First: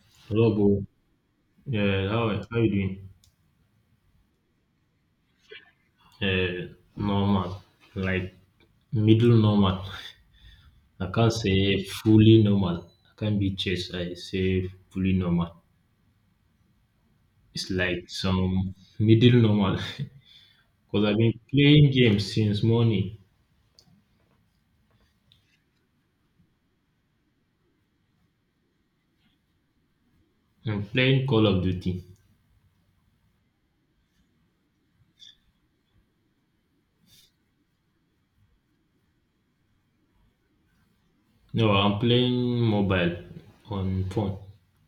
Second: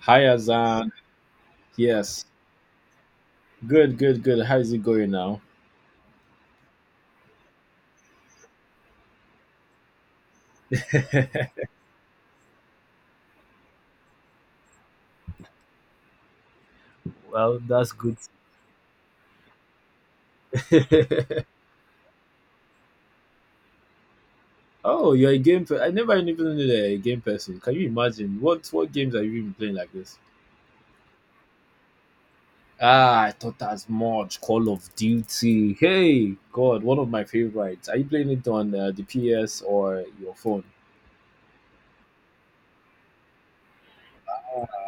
Hi, Hello, bro. Azan. Yeah, Yes. how you doing? Good, good, good. How is it going now? Normal, like middle normal. I can't say fully normal. I can't be chase. I say fully normal. Well, It's that's like good. some middle normal because I've been playing games since morning. Oh, you're a I never even knew that you're a game person. Can you imagine? What games have you been playing like this? I'm playing Call of Duty. Ah, I thought as much. Call of Duty. Hey, God, one of my favorites. Are you playing it on the PS or your phone? No, I'm playing mobile on phone.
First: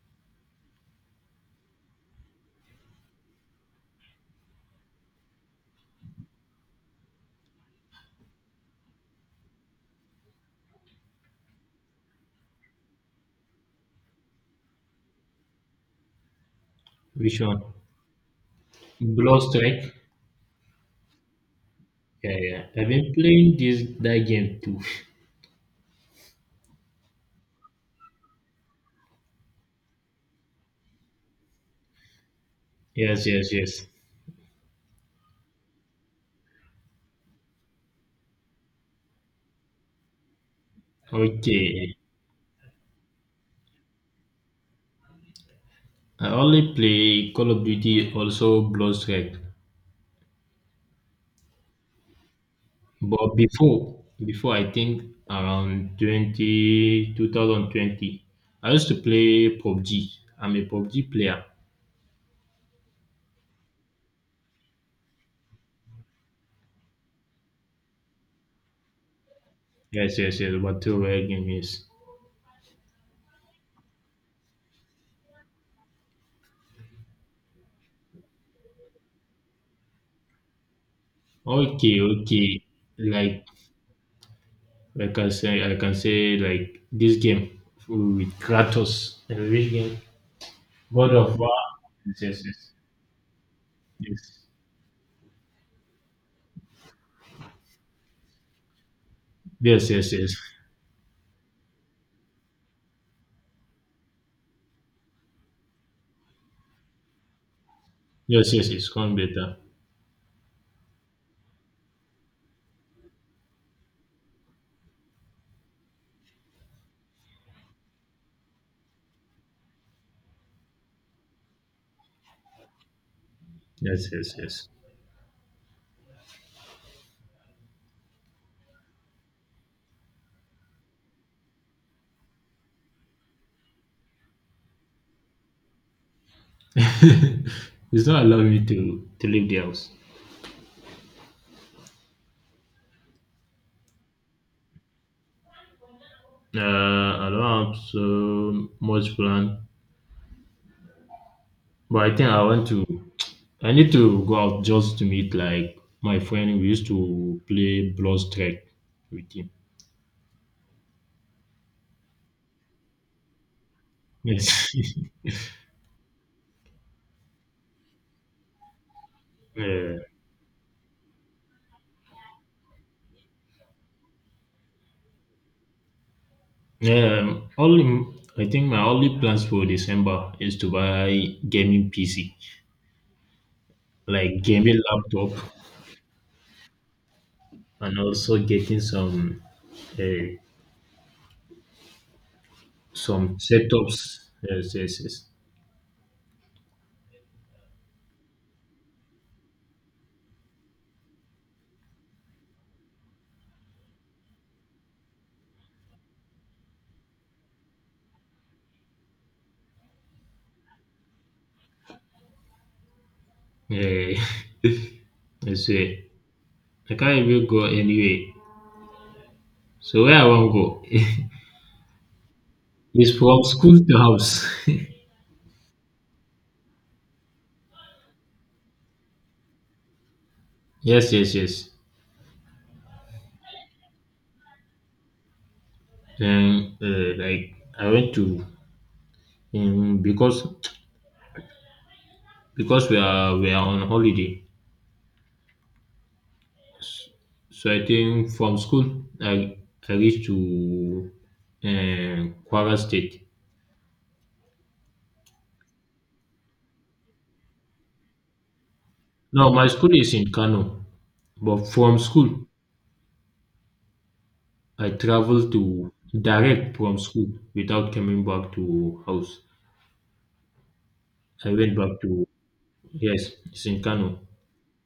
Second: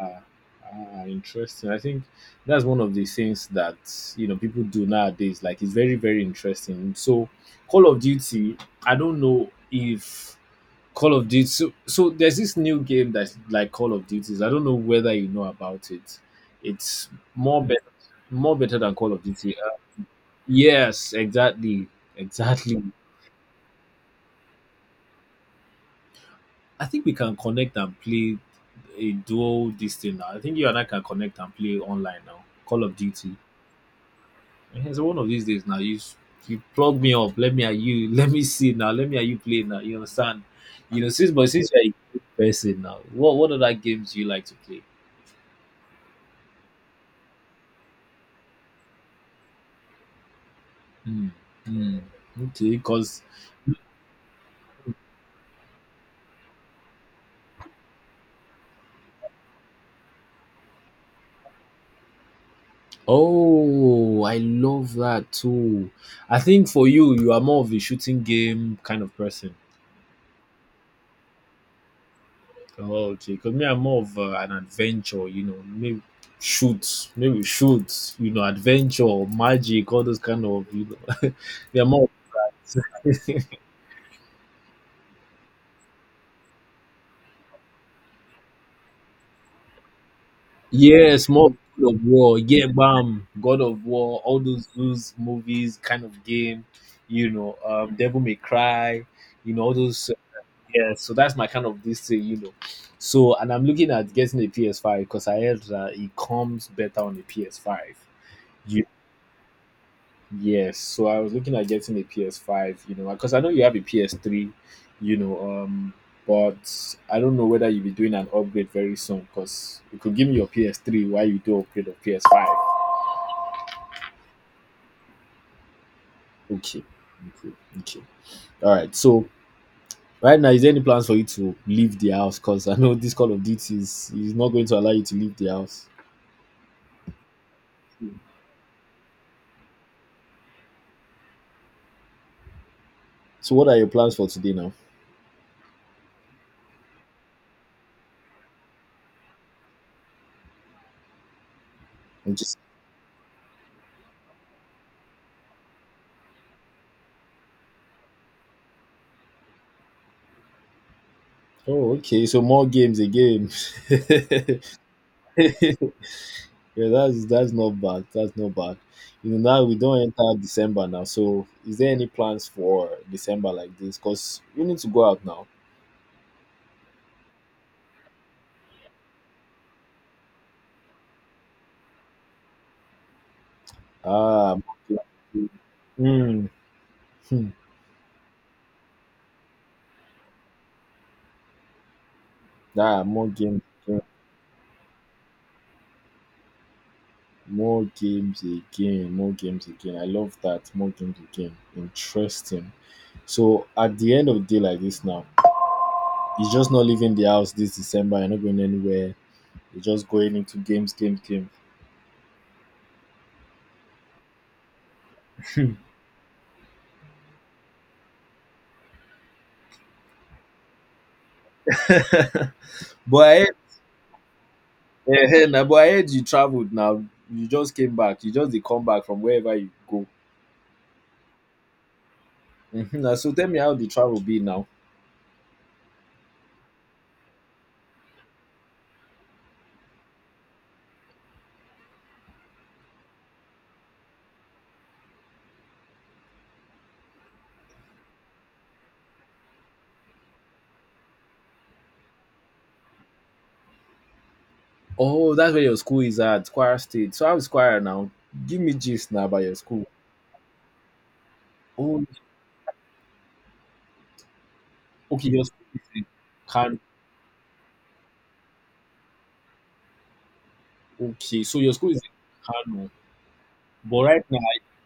Ah, ah, interesting. I think that's one of the things that people do nowadays. Like it's very, very interesting. So Call of Duty, I don't know if Call of Duty so there's this new game that's like Call of Duties. I don't know whether you know about it. It's Which more one? better more better than Call of Blood Duty. Uh, Strike. yes, exactly. Yeah, yeah. Exactly. I've been playing this that game too. I think we can connect and play a dual this thing now. I think you and I can connect and play online now. Call of Yes, Duty. yes, yes. Ehen, so one of these days now, you plug me up. Let me at you. Let me see now. Let me at you play now. You understand? Since you're a Okay. good person now, what other games do you like to play? I only play Call of Duty, also Bloodstrike. Hmm. Hmm. Okay, cause But before I think around 20 2020, I used to play PUBG. I'm a PUBG player. oh, I love that too. I think for you, you are more of a shooting game kind of person. Yes, yes, yes, battle royale game, yes. Oh, okay, because me, I'm more of an adventure. Maybe shoot, maybe shoot. Adventure, magic, all those kind of. They are Okay, more. okay. Like, like I say, I can say like this game with Kratos. And which game? God Yes, of War. more God of War, Yes, yeah, yes, bam, God of War, all those movies kind of game, Devil May Cry, all yes, those. yes, yes, yes, yes, Yeah, so that's my kind of this thing. So, and I'm looking at getting a PS5 because I heard that it comes better on a PS5. yes, yes, yes. Come better. Yes, so I was looking at getting a PS5, because I know you have a PS3, you know, um, but I don't know whether you'll be doing an upgrade very soon because you could give me your PS3 while you do upgrade of PS5. Yes, yes, yes. Okay, okay, okay. All right, so right now, is there any plans for you to leave the house? Because I know this Call of Duty is not going to allow you to leave the house. It's not allowing me to leave the house. So, what are your plans for today now? I don't have so much plan, but I think I'm I just. want to. I need to go out just to meet like my friend. We used to play Blood Strike with him. Oh, okay, so more games again. Yes. Yeah, that's not bad. That's not bad. Now we Yeah. don't enter December now. So, is there any plans for December like this? Cause you need to go out now. Yeah. Only I think my only plans for December is to buy gaming PC, like Ah, gaming laptop, mm, hmm. Hmm. and also getting uh, More some games, again. setups. Yes, yes, yes. More games again, more games again. I love that. More games again. Interesting. So, at the end of the day like this now, you're just not leaving the house this December. You're not going anywhere. You're just going into games, games, games. Yeah, I say I can't even go anywhere. So where I wan go is But from I school to house. Ehen na but I heard you traveled now. You just came back. You just dey come back from wherever you go. Yes, yes, yes. Mhm na so tell me how the travel be now. Then, like I went to, um, because because we are on holiday. So I think from school I I reached to, Kwara State. Oh, that's where your school is at, Kwara State. So how is Kwara now? Give me gist now about No, your my school. school is in Kano, but from Oh, school I okay, your traveled school is to in Kano. direct from school without coming back to house. Okay, I so your went school is back in to. Kano. Yes, it's in But Kano. right now,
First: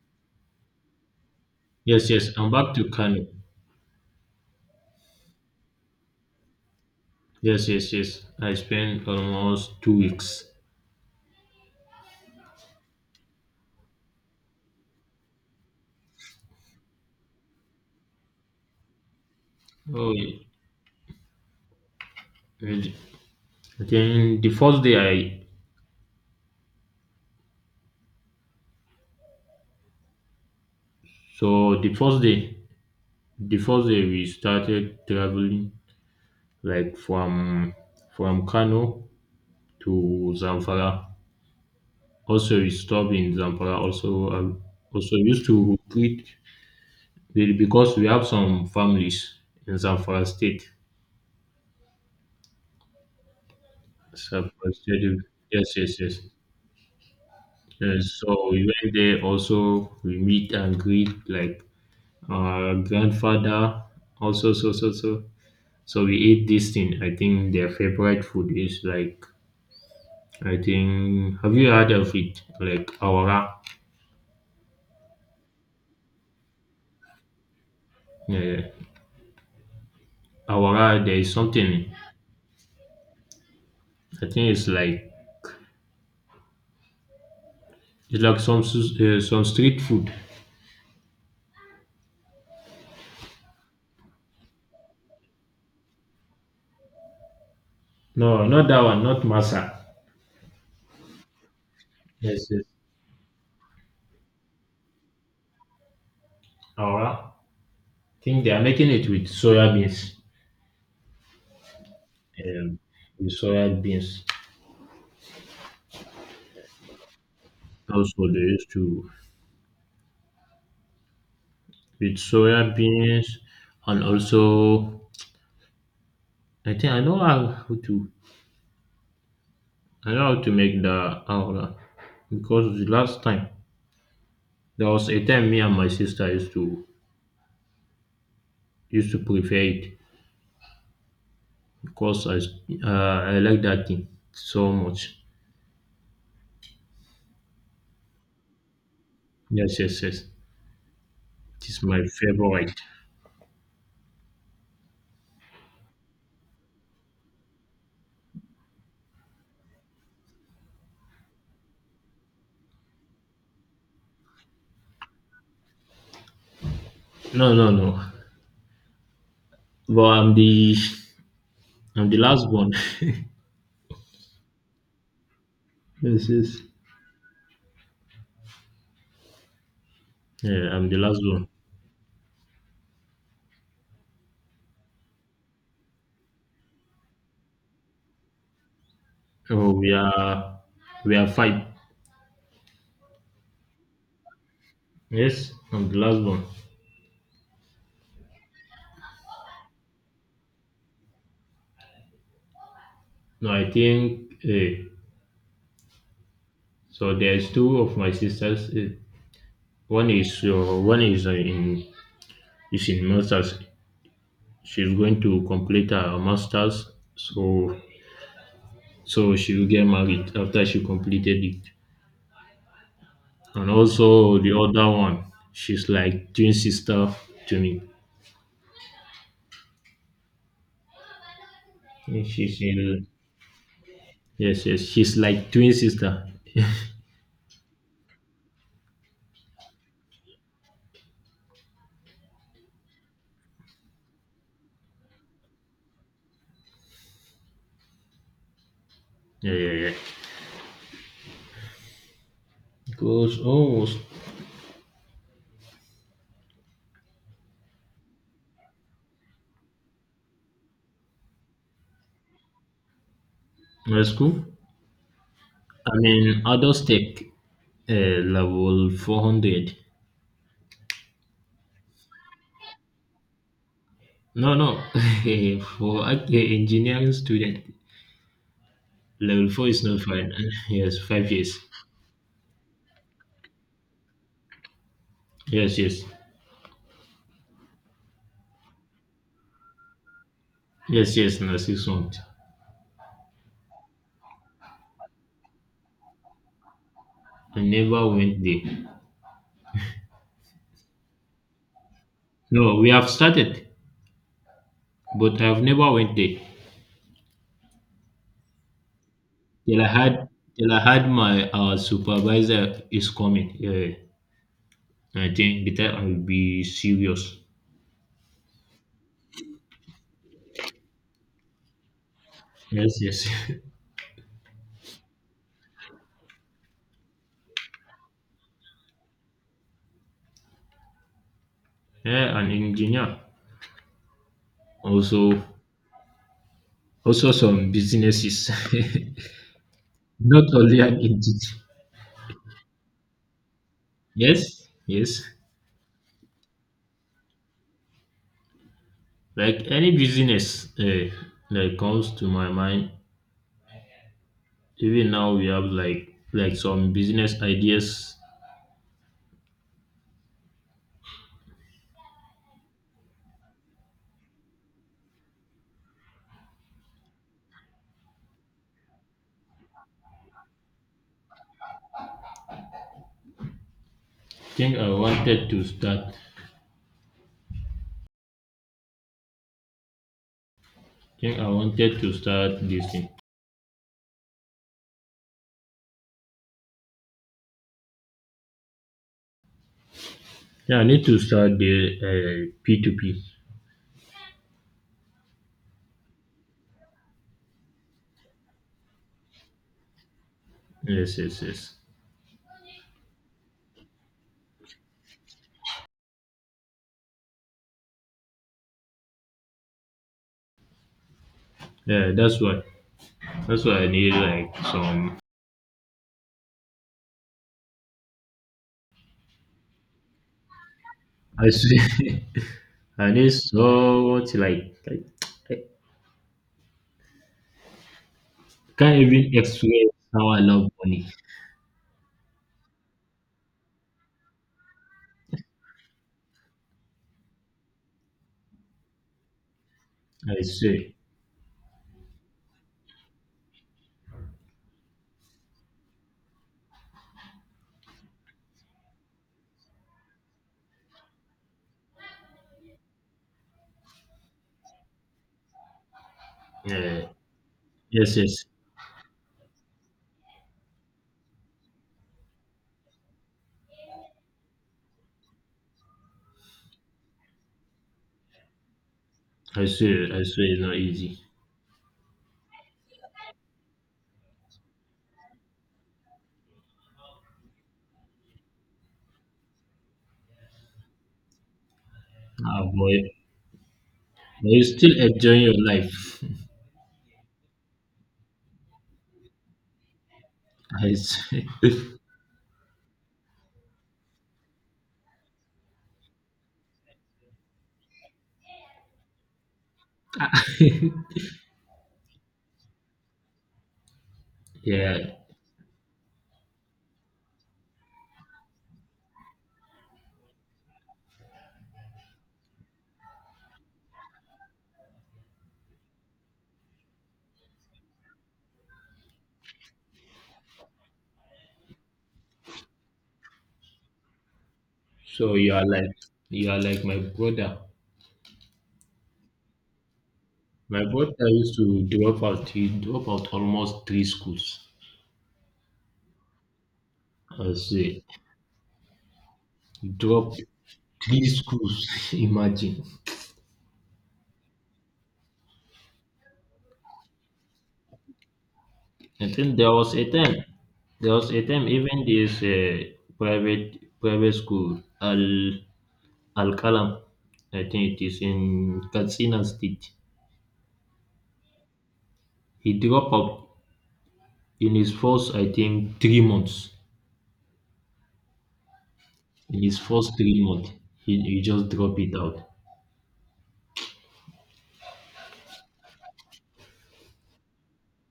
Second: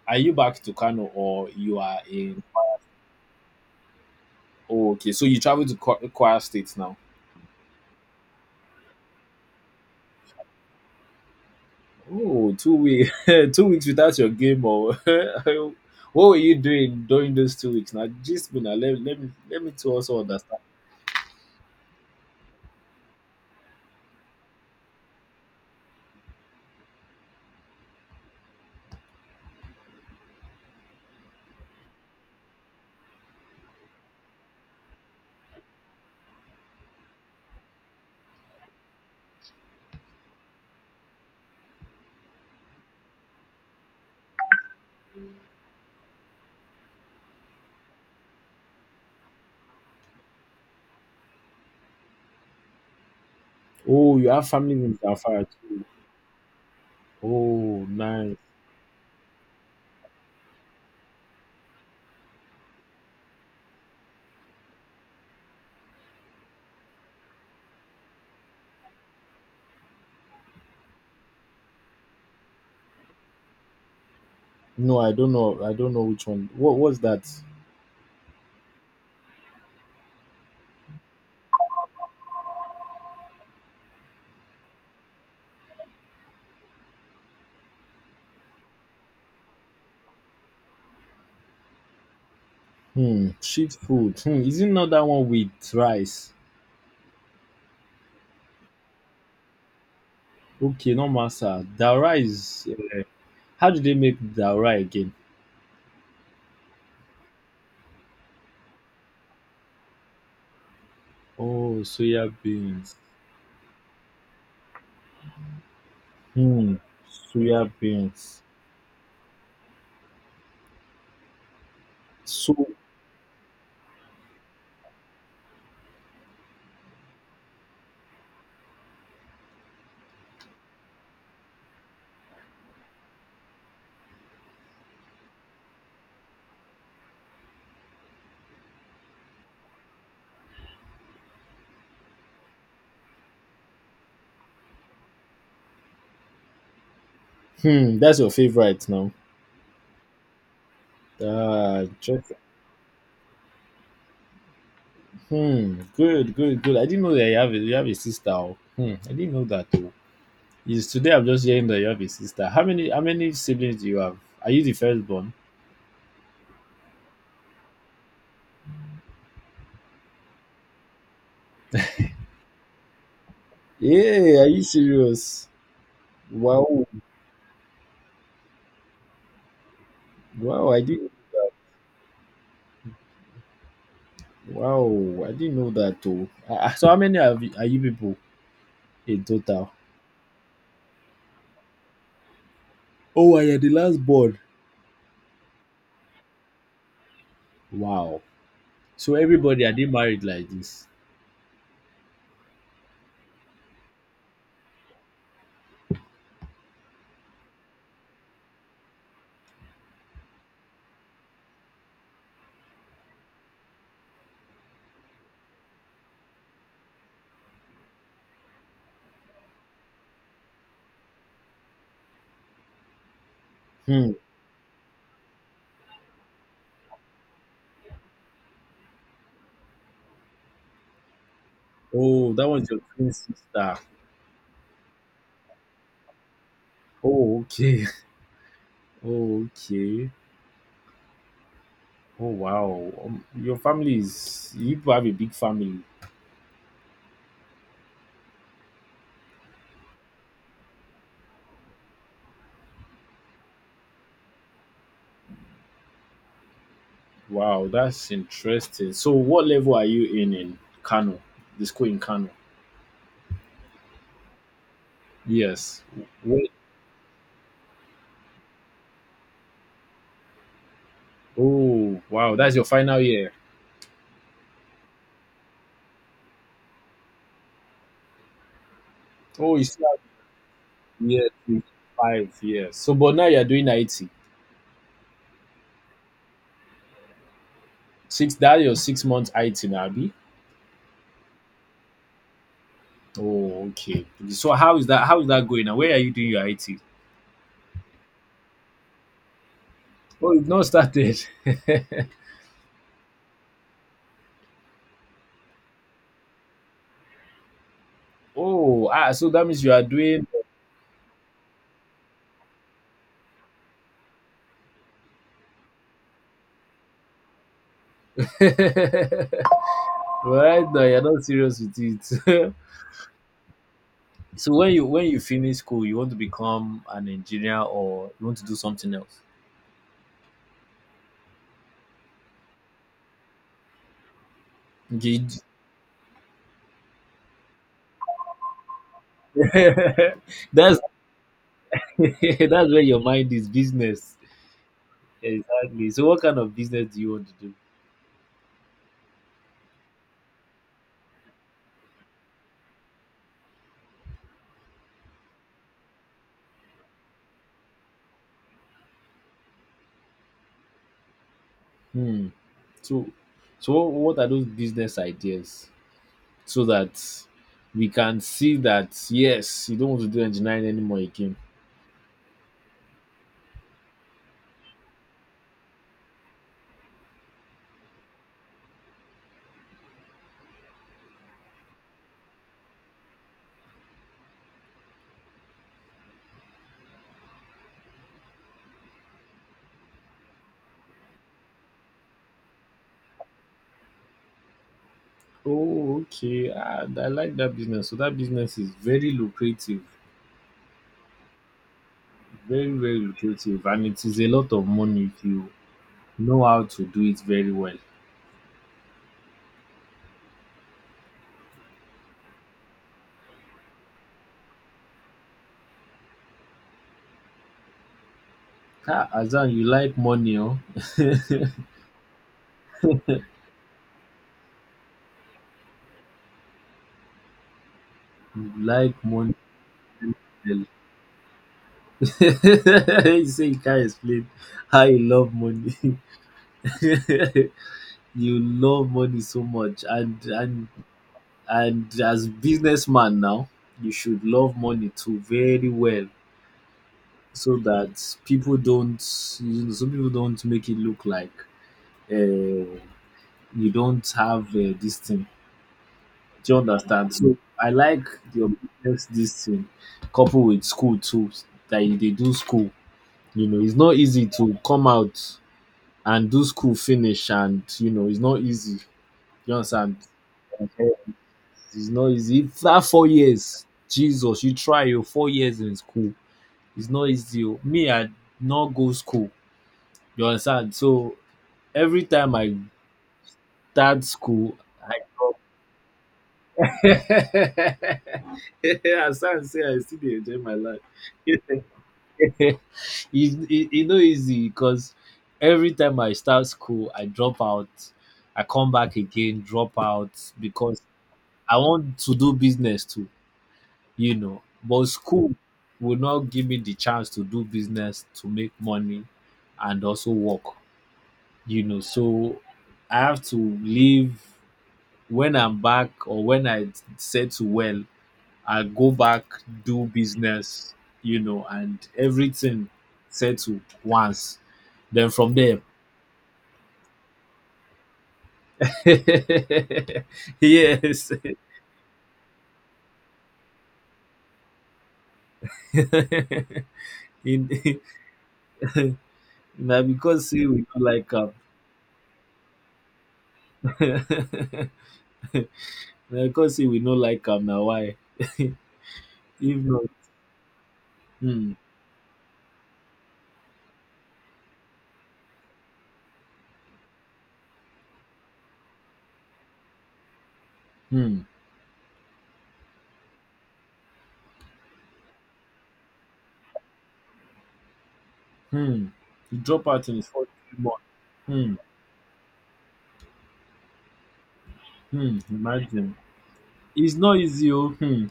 are you back to Kano or you are Yes, yes, in. I'm back to Kano. Oh, okay, so you travel to Kwara State now. Yes, yes, yes. I spent almost 2 weeks. Oh, 2 weeks, 2 weeks without your game, or what were you doing during those 2 weeks? Now, just me now. Let me to Oh, also yeah. understand. And then the first day I so the first day the first day we started traveling, like, from Kano to Zamfara. Also, we stopped in Zamfara. Also, used to treat because we have some families in Zamfara state. Oh, you have Zamfara family members state. that Yes, too. yes, yes. Oh, Uh, nice. so we went there also. We meet and greet like our grandfather. Also, so. So we ate this thing. I think their favorite food is, like, I think. Have you heard of it? Like awara. No, I don't know. I don't know which one. What was that? Yeah, awara. There is something. I think it's like some some street food. Hmm, sheep food. Hmm, is it not that one with rice? No, not that one. Not masa. Okay, no masa. The Yes, yes. rice. How do they make the rice again? Awara. I think they are making it with soya beans. Oh, soya Um, beans. with soya beans. Hmm, soya Also, they beans. used to with So, soya beans, and also I think I know how to make the awra because the last time there was a time me and my sister used to prepare it because I like that thing so much. hmm, that's your favorite now. Yes, yes, yes. It Ah, is my check. favorite. Hmm. Good, good, good. I didn't know that you have a sister. Oh. Hmm. I didn't know that, though. Is today I'm just hearing that you have a sister. How many siblings do you have? Are you the firstborn? No, no, no. But I'm the last one. Yeah. Are you serious? Yes, yes. Wow. Wow. Yeah, I I'm the didn't. last one. Wow. I didn't know that, though. Ah, so how many have you, are you people in total? Oh, we are five. Oh, I am the last born. Yes, I'm the last one. Wow. So everybody, are they married like this? No, I think, so. There's two of my sisters. One is in is in masters. She's going to complete her masters, so she will get married after she completed it. And Hmm. also the other one, she's like twin sister to me. Oh, that She's was your in, twin sister. yes, yes. She's like twin sister. Oh, okay. Okay. Oh wow, your family is you people have a big family. Yeah, yeah, yeah. Because almost Wow, that's interesting. So, what level are you in Kano? The school in Kano. my school. Yes. I mean, Wait. adult tech, level 400. Oh wow, that's your final year. No, no. For an engineering student, level Oh, you four is still not fine. Yes, have year 5 years. three, 5 years. So, but now you're doing IT. Yes, yes. Six. That your 6 months IT, now, Abi. Yes, yes, no, 6 months. Oh, okay. So, how is that? How is that going? Now, where are you doing your IT? I never went there. Oh, you've not started. No, we have started, but I've never went there. Oh, so that means you Till are I had doing. till I had my, supervisor is coming. Yeah. I think the time I will be serious. Right now, you're not serious with it. Yes, yes. So when you finish school, you want to become an engineer or you want to do something else. Yeah, an engineer. Okay, Also, some businesses. Not that's only an engineer. that's where your mind is business. Yes, yes. Exactly. So what kind of business do you want to do? Like any business, that comes to my mind, even now we have like some business ideas. Hmm. So so what are those business ideas so that we can see that yes, you don't want to do engineering anymore again. Think I wanted to start. Think I wanted to start this thing. Yeah, I need to start the, P2P. Oh, okay. And I like that business. So that business is very lucrative. Yes, yes, yes. Very, very lucrative and it is a lot of money if you know how to do it very well. Yeah, that's why. That's why I need like some. Ah, Hassan, you like money, oh? You I see. I need so much, like I like can't even money. explain how I Well. love money. You say you can't explain how you love money. You love money so much, and I and swear. and as businessman now, you should love money too very well, so that people don't, so people don't make it look like uh, you don't have this thing. Do you Yeah. understand? So I like Yes, yes. your business this thing, coupled with school too. That you they do school. You know, it's not easy to come out and do school finish, and it's not easy. You I understand? swear. I swear it's not Yes, easy. it's not easy. If that 4 years, Jesus, you try your 4 years in school. It's not easy. Oh. Me, I not go school. You understand? So every time I Ah, boy, start but school, you still I enjoying your life. yeah, as I say, I still dey enjoy my life. I it's, see. it, it no easy because every time I start school, I drop out. I come back again, drop out because I want to do business too. But Yeah. school will not give me the chance to do business, to make money, and also work. So I have to leave when I'm back or when I settle well I go back, do business, and everything settle once. Then from So you there. are like you are like my brother. My Yes. brother used to drop out. He drop out almost three schools. In. I see. Na because Drop say we no like three am. schools. Imagine. Na because say we no like am na why. I If think there not, was a time. There was a hmm, time even this, private school Al Kalam. I think it is in Katsina State. hmm, He dropped out in his first, I think, 3 months, hmm, you in drop his out in first four three three months, months. he Hmm, just dropped it out. hmm, imagine. It's not easy, oh, hmm.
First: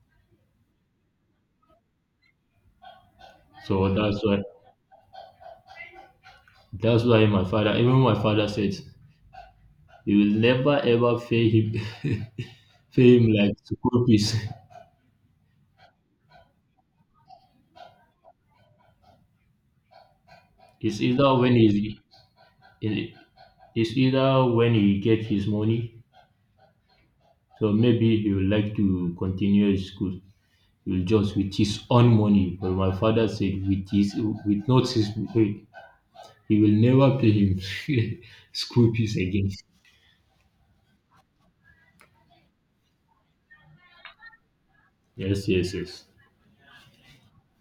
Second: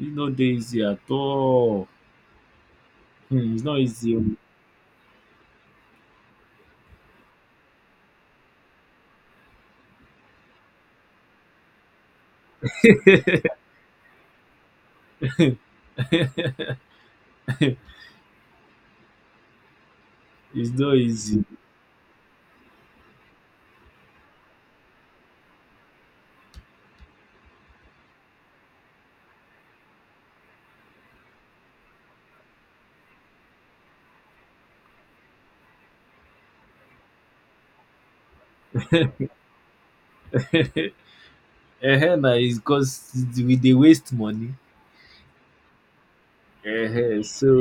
It's not dey easy at all. Hmm, it's not So easy. that's Oh. why that's why my father, even my father said, you will never ever fail him, fail him like school fees. It's not It's either easy. when he's it's either when he gets his money, so maybe he would like to continue his school. He will just with his own money. But my father said with his with not his he will never pay him school fees again. Na it's cause we dey waste money. Yes, yes, yes. So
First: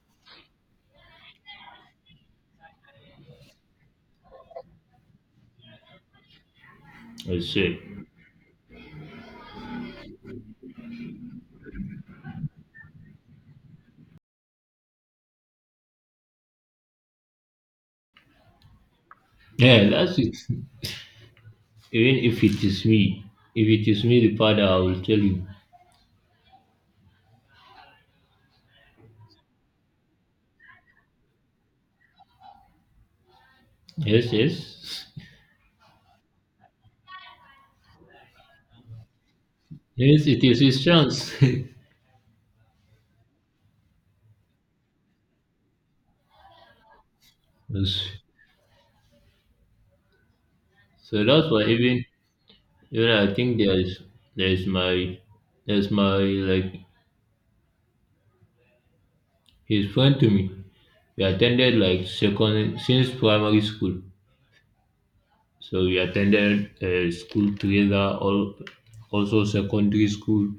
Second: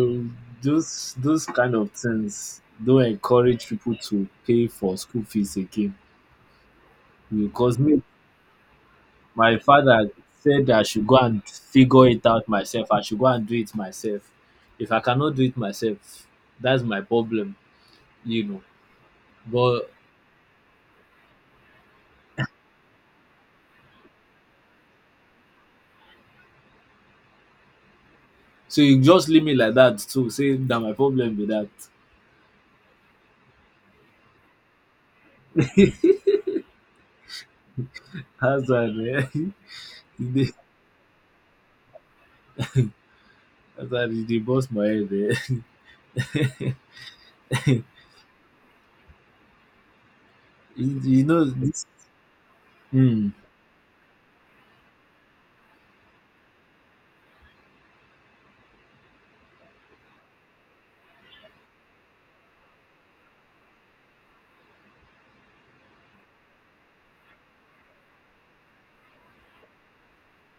those kind of things don't encourage people to pay for school fees again. I Because say. me, my father said I should go and figure it out myself. I should go and do it myself. If I cannot do it myself, that's my problem, you know. But Yeah, that's it. Even if it is me, the father, I will tell you. so you just leave me like that too. Say that my problem be that. Yes, yes. Hazard, eh? He Yes, it dey- is his chance. Hazard is the boss my head, eh? Yes. You So know that's why this. even Hmm, I think there's my there's my, like, his friend to me. We attended like second since primary school. So we attended, school together. All also secondary school.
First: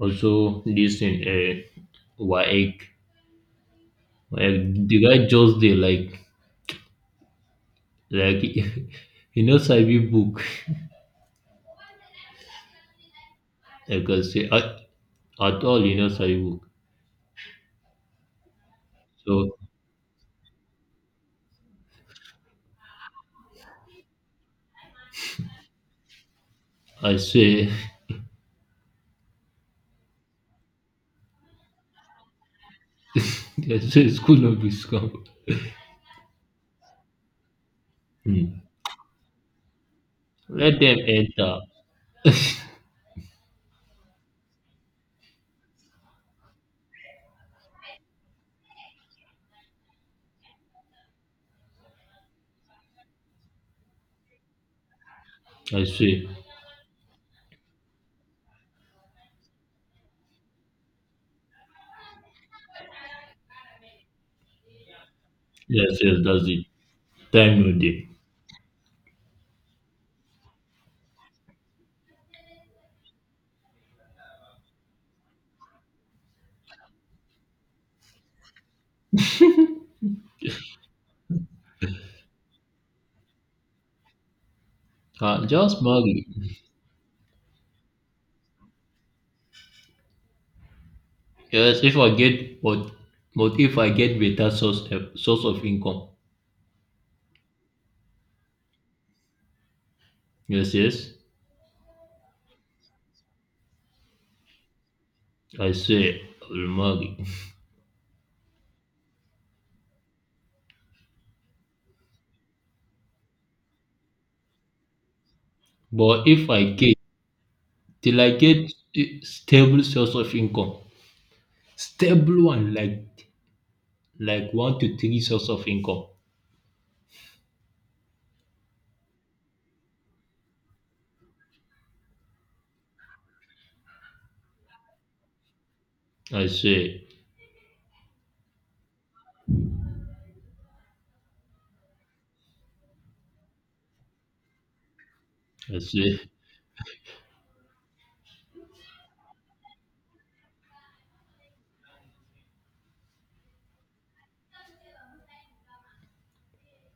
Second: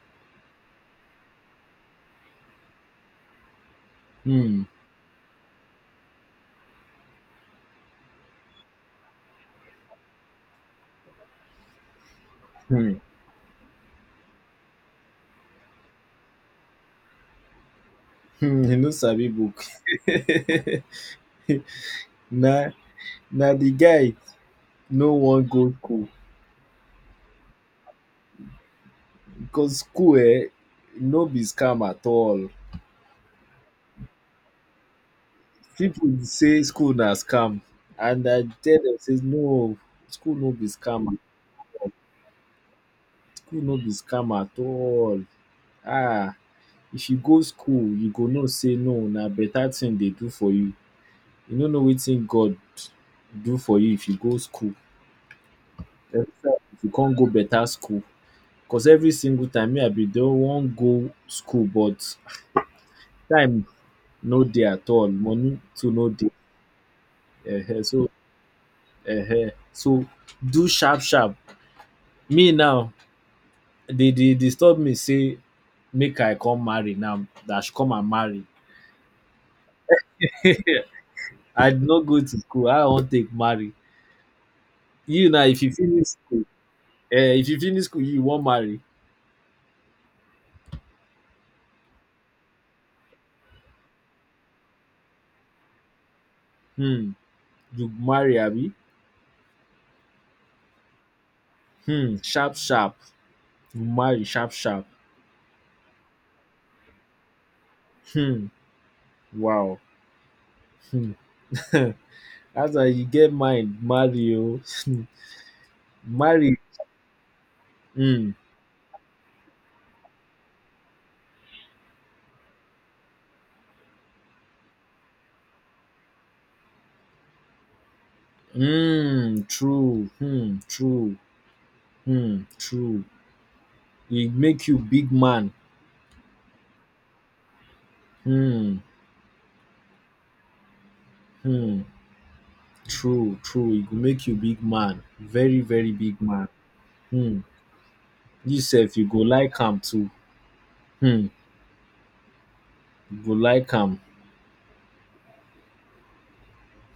Also this, in WAEC. hmm, Like the guy just dey, like he no sabi book. hmm, Like, I can say at all he no sabi book. hmm. You know Sabi So book. na na the guy no wan go school I say, because school eh no be scam at all. I say school no be scam. People dey say school na scam, and I Hmm. tell them say no, school no be Let them scam. enter. School no be scam at all. Ah. If you go school you go know say no na better thing dey do for you no know wetin God do for you if you go school. I say, Except if you can't go better school because every single time me I bin don wan go school but time no dey at all money too yes, no yes, dey. that's it. Time no um dey. so um so do sharp sharp me now they dey disturb me say make I come marry now that I should come and marry. I no go to school how I wan take marry. You now Ah, if you just finish marry. school eh? If you finish school you wan marry. Yes, if I get but if I get better source, source of income. Hmm. You marry abi. Yes, yes, Hmm. Sharp sharp you marry sharp sharp. I say I will marry. Hmm. Wow. Hmm. Dat one you get mind marry oo. um But Marry. if I get till Hmm. I get a stable source of income. Stable one, like one to three source of income. Hmm. True. Hmm. True. Hmm. True. It make you big man. I see, Hmm. Hmm. True true. It go make you big man very I very see. big man. Hmm. You sef you go like am too. Hmm. Go like am.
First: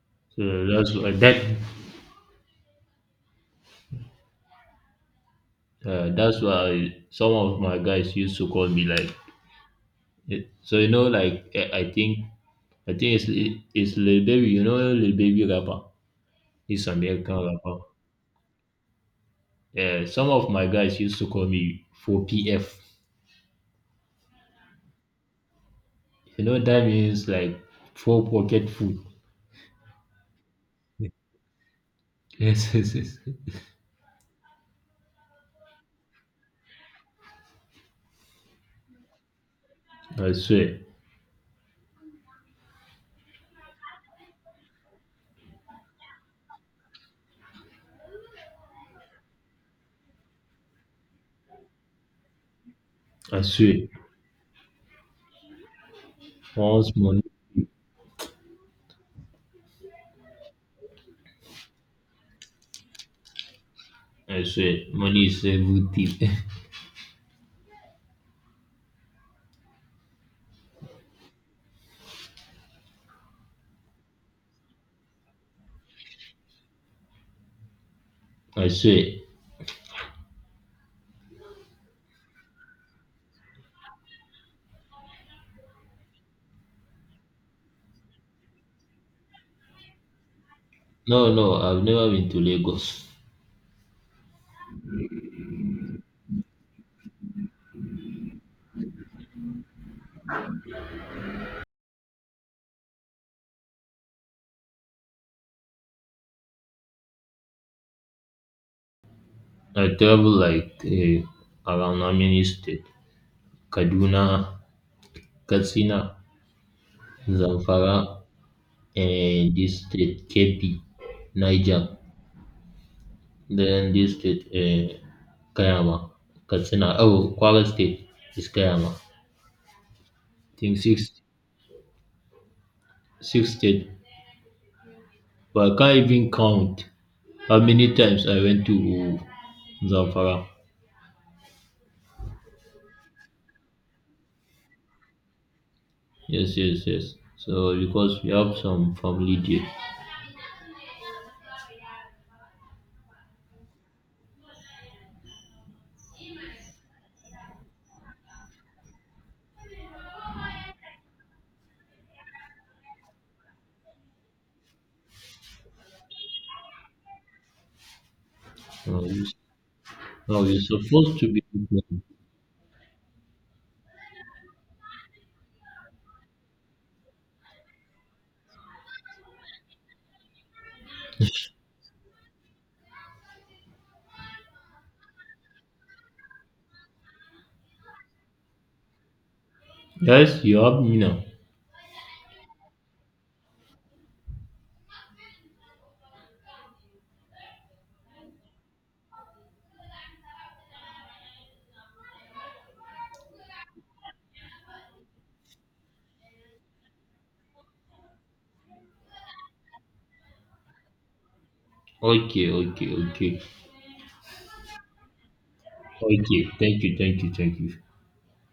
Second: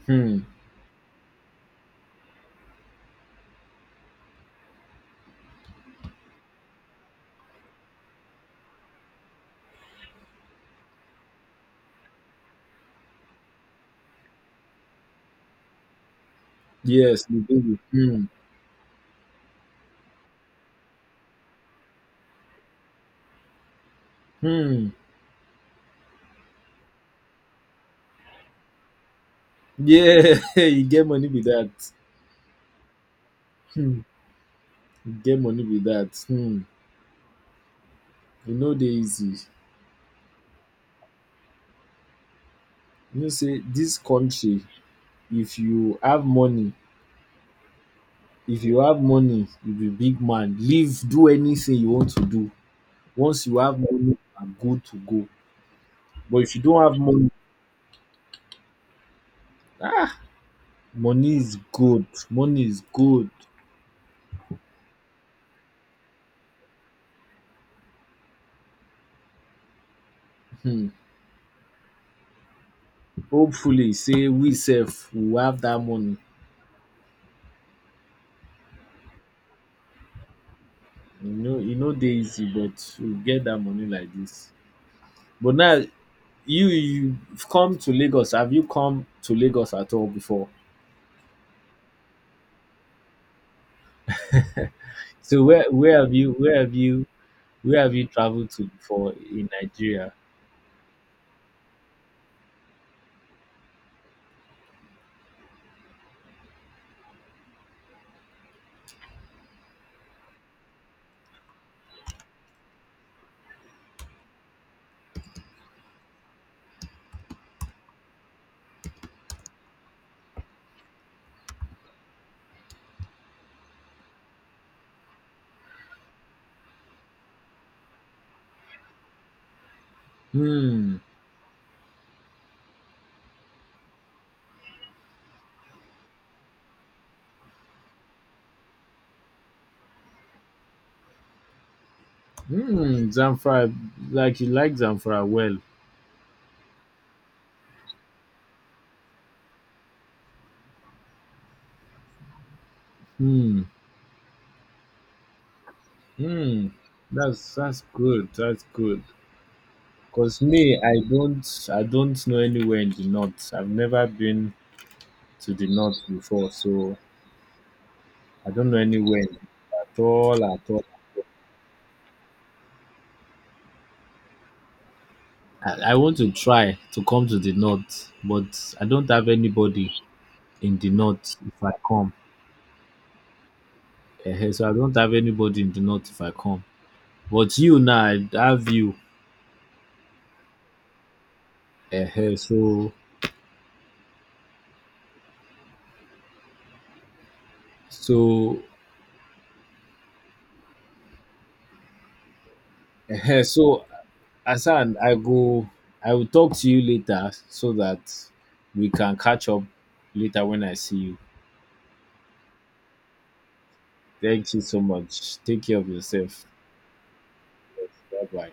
Um. So that's why some of my guys used to call me, like, so you know, like, I think it's Lil Baby, you know, Lil Baby rapper, he's Yes, American you do. rapper. Yeah, some of my guys used to call me 4PF. Um. You know that means like four pocket food. Yeah, you get money with that. Yes, yes, yes. Um. You get money with that. E no dey easy. I swear. You know sey dis country if you have money, if you have money you be big man. Live do anything you want to do. I Once you have swear, money na good to go. But if you don't once have money. money, ah, money is good. Money is good. I swear, money is everything. Um. Hopefully say we sef we have that money. I swear. You know, e no dey easy, but you get that money like this. But now you come to Lagos. Have you come to Lagos at all before? No, no, I've never been to Lagos. So where have you traveled to before in Nigeria? I travel, like, around Amini State, Kaduna, Katsina, Zamfara, and this state, KP, Niger. Then this state, Kayama, Katsina. Oh, Kwara State is Kayama. I think Hmm, six, six state. But I can't even count how many times I went to Zamfara. hmm, Zamfara. Like you like Zamfara well. Yes, yes, yes. So because we have some family there. Hmm, hmm. That's good. That's good. Cause me, I don't know anywhere in the north. I've never been to the north before, so I don't know No, anywhere you at all, no, you're at all. supposed to be with them. I want to try to come to the north, but I don't have anybody in the north if I come. Eh, so I don't have anybody in the north if I come. But you now, I have you. Yes, you have me now. Eh, so so Asan, I go. I will talk to you later so that we can catch up later when I see you. Okay, okay, okay, okay. Thank you so much. Take care of Thank yourself. you, thank you, thank you. Bye bye.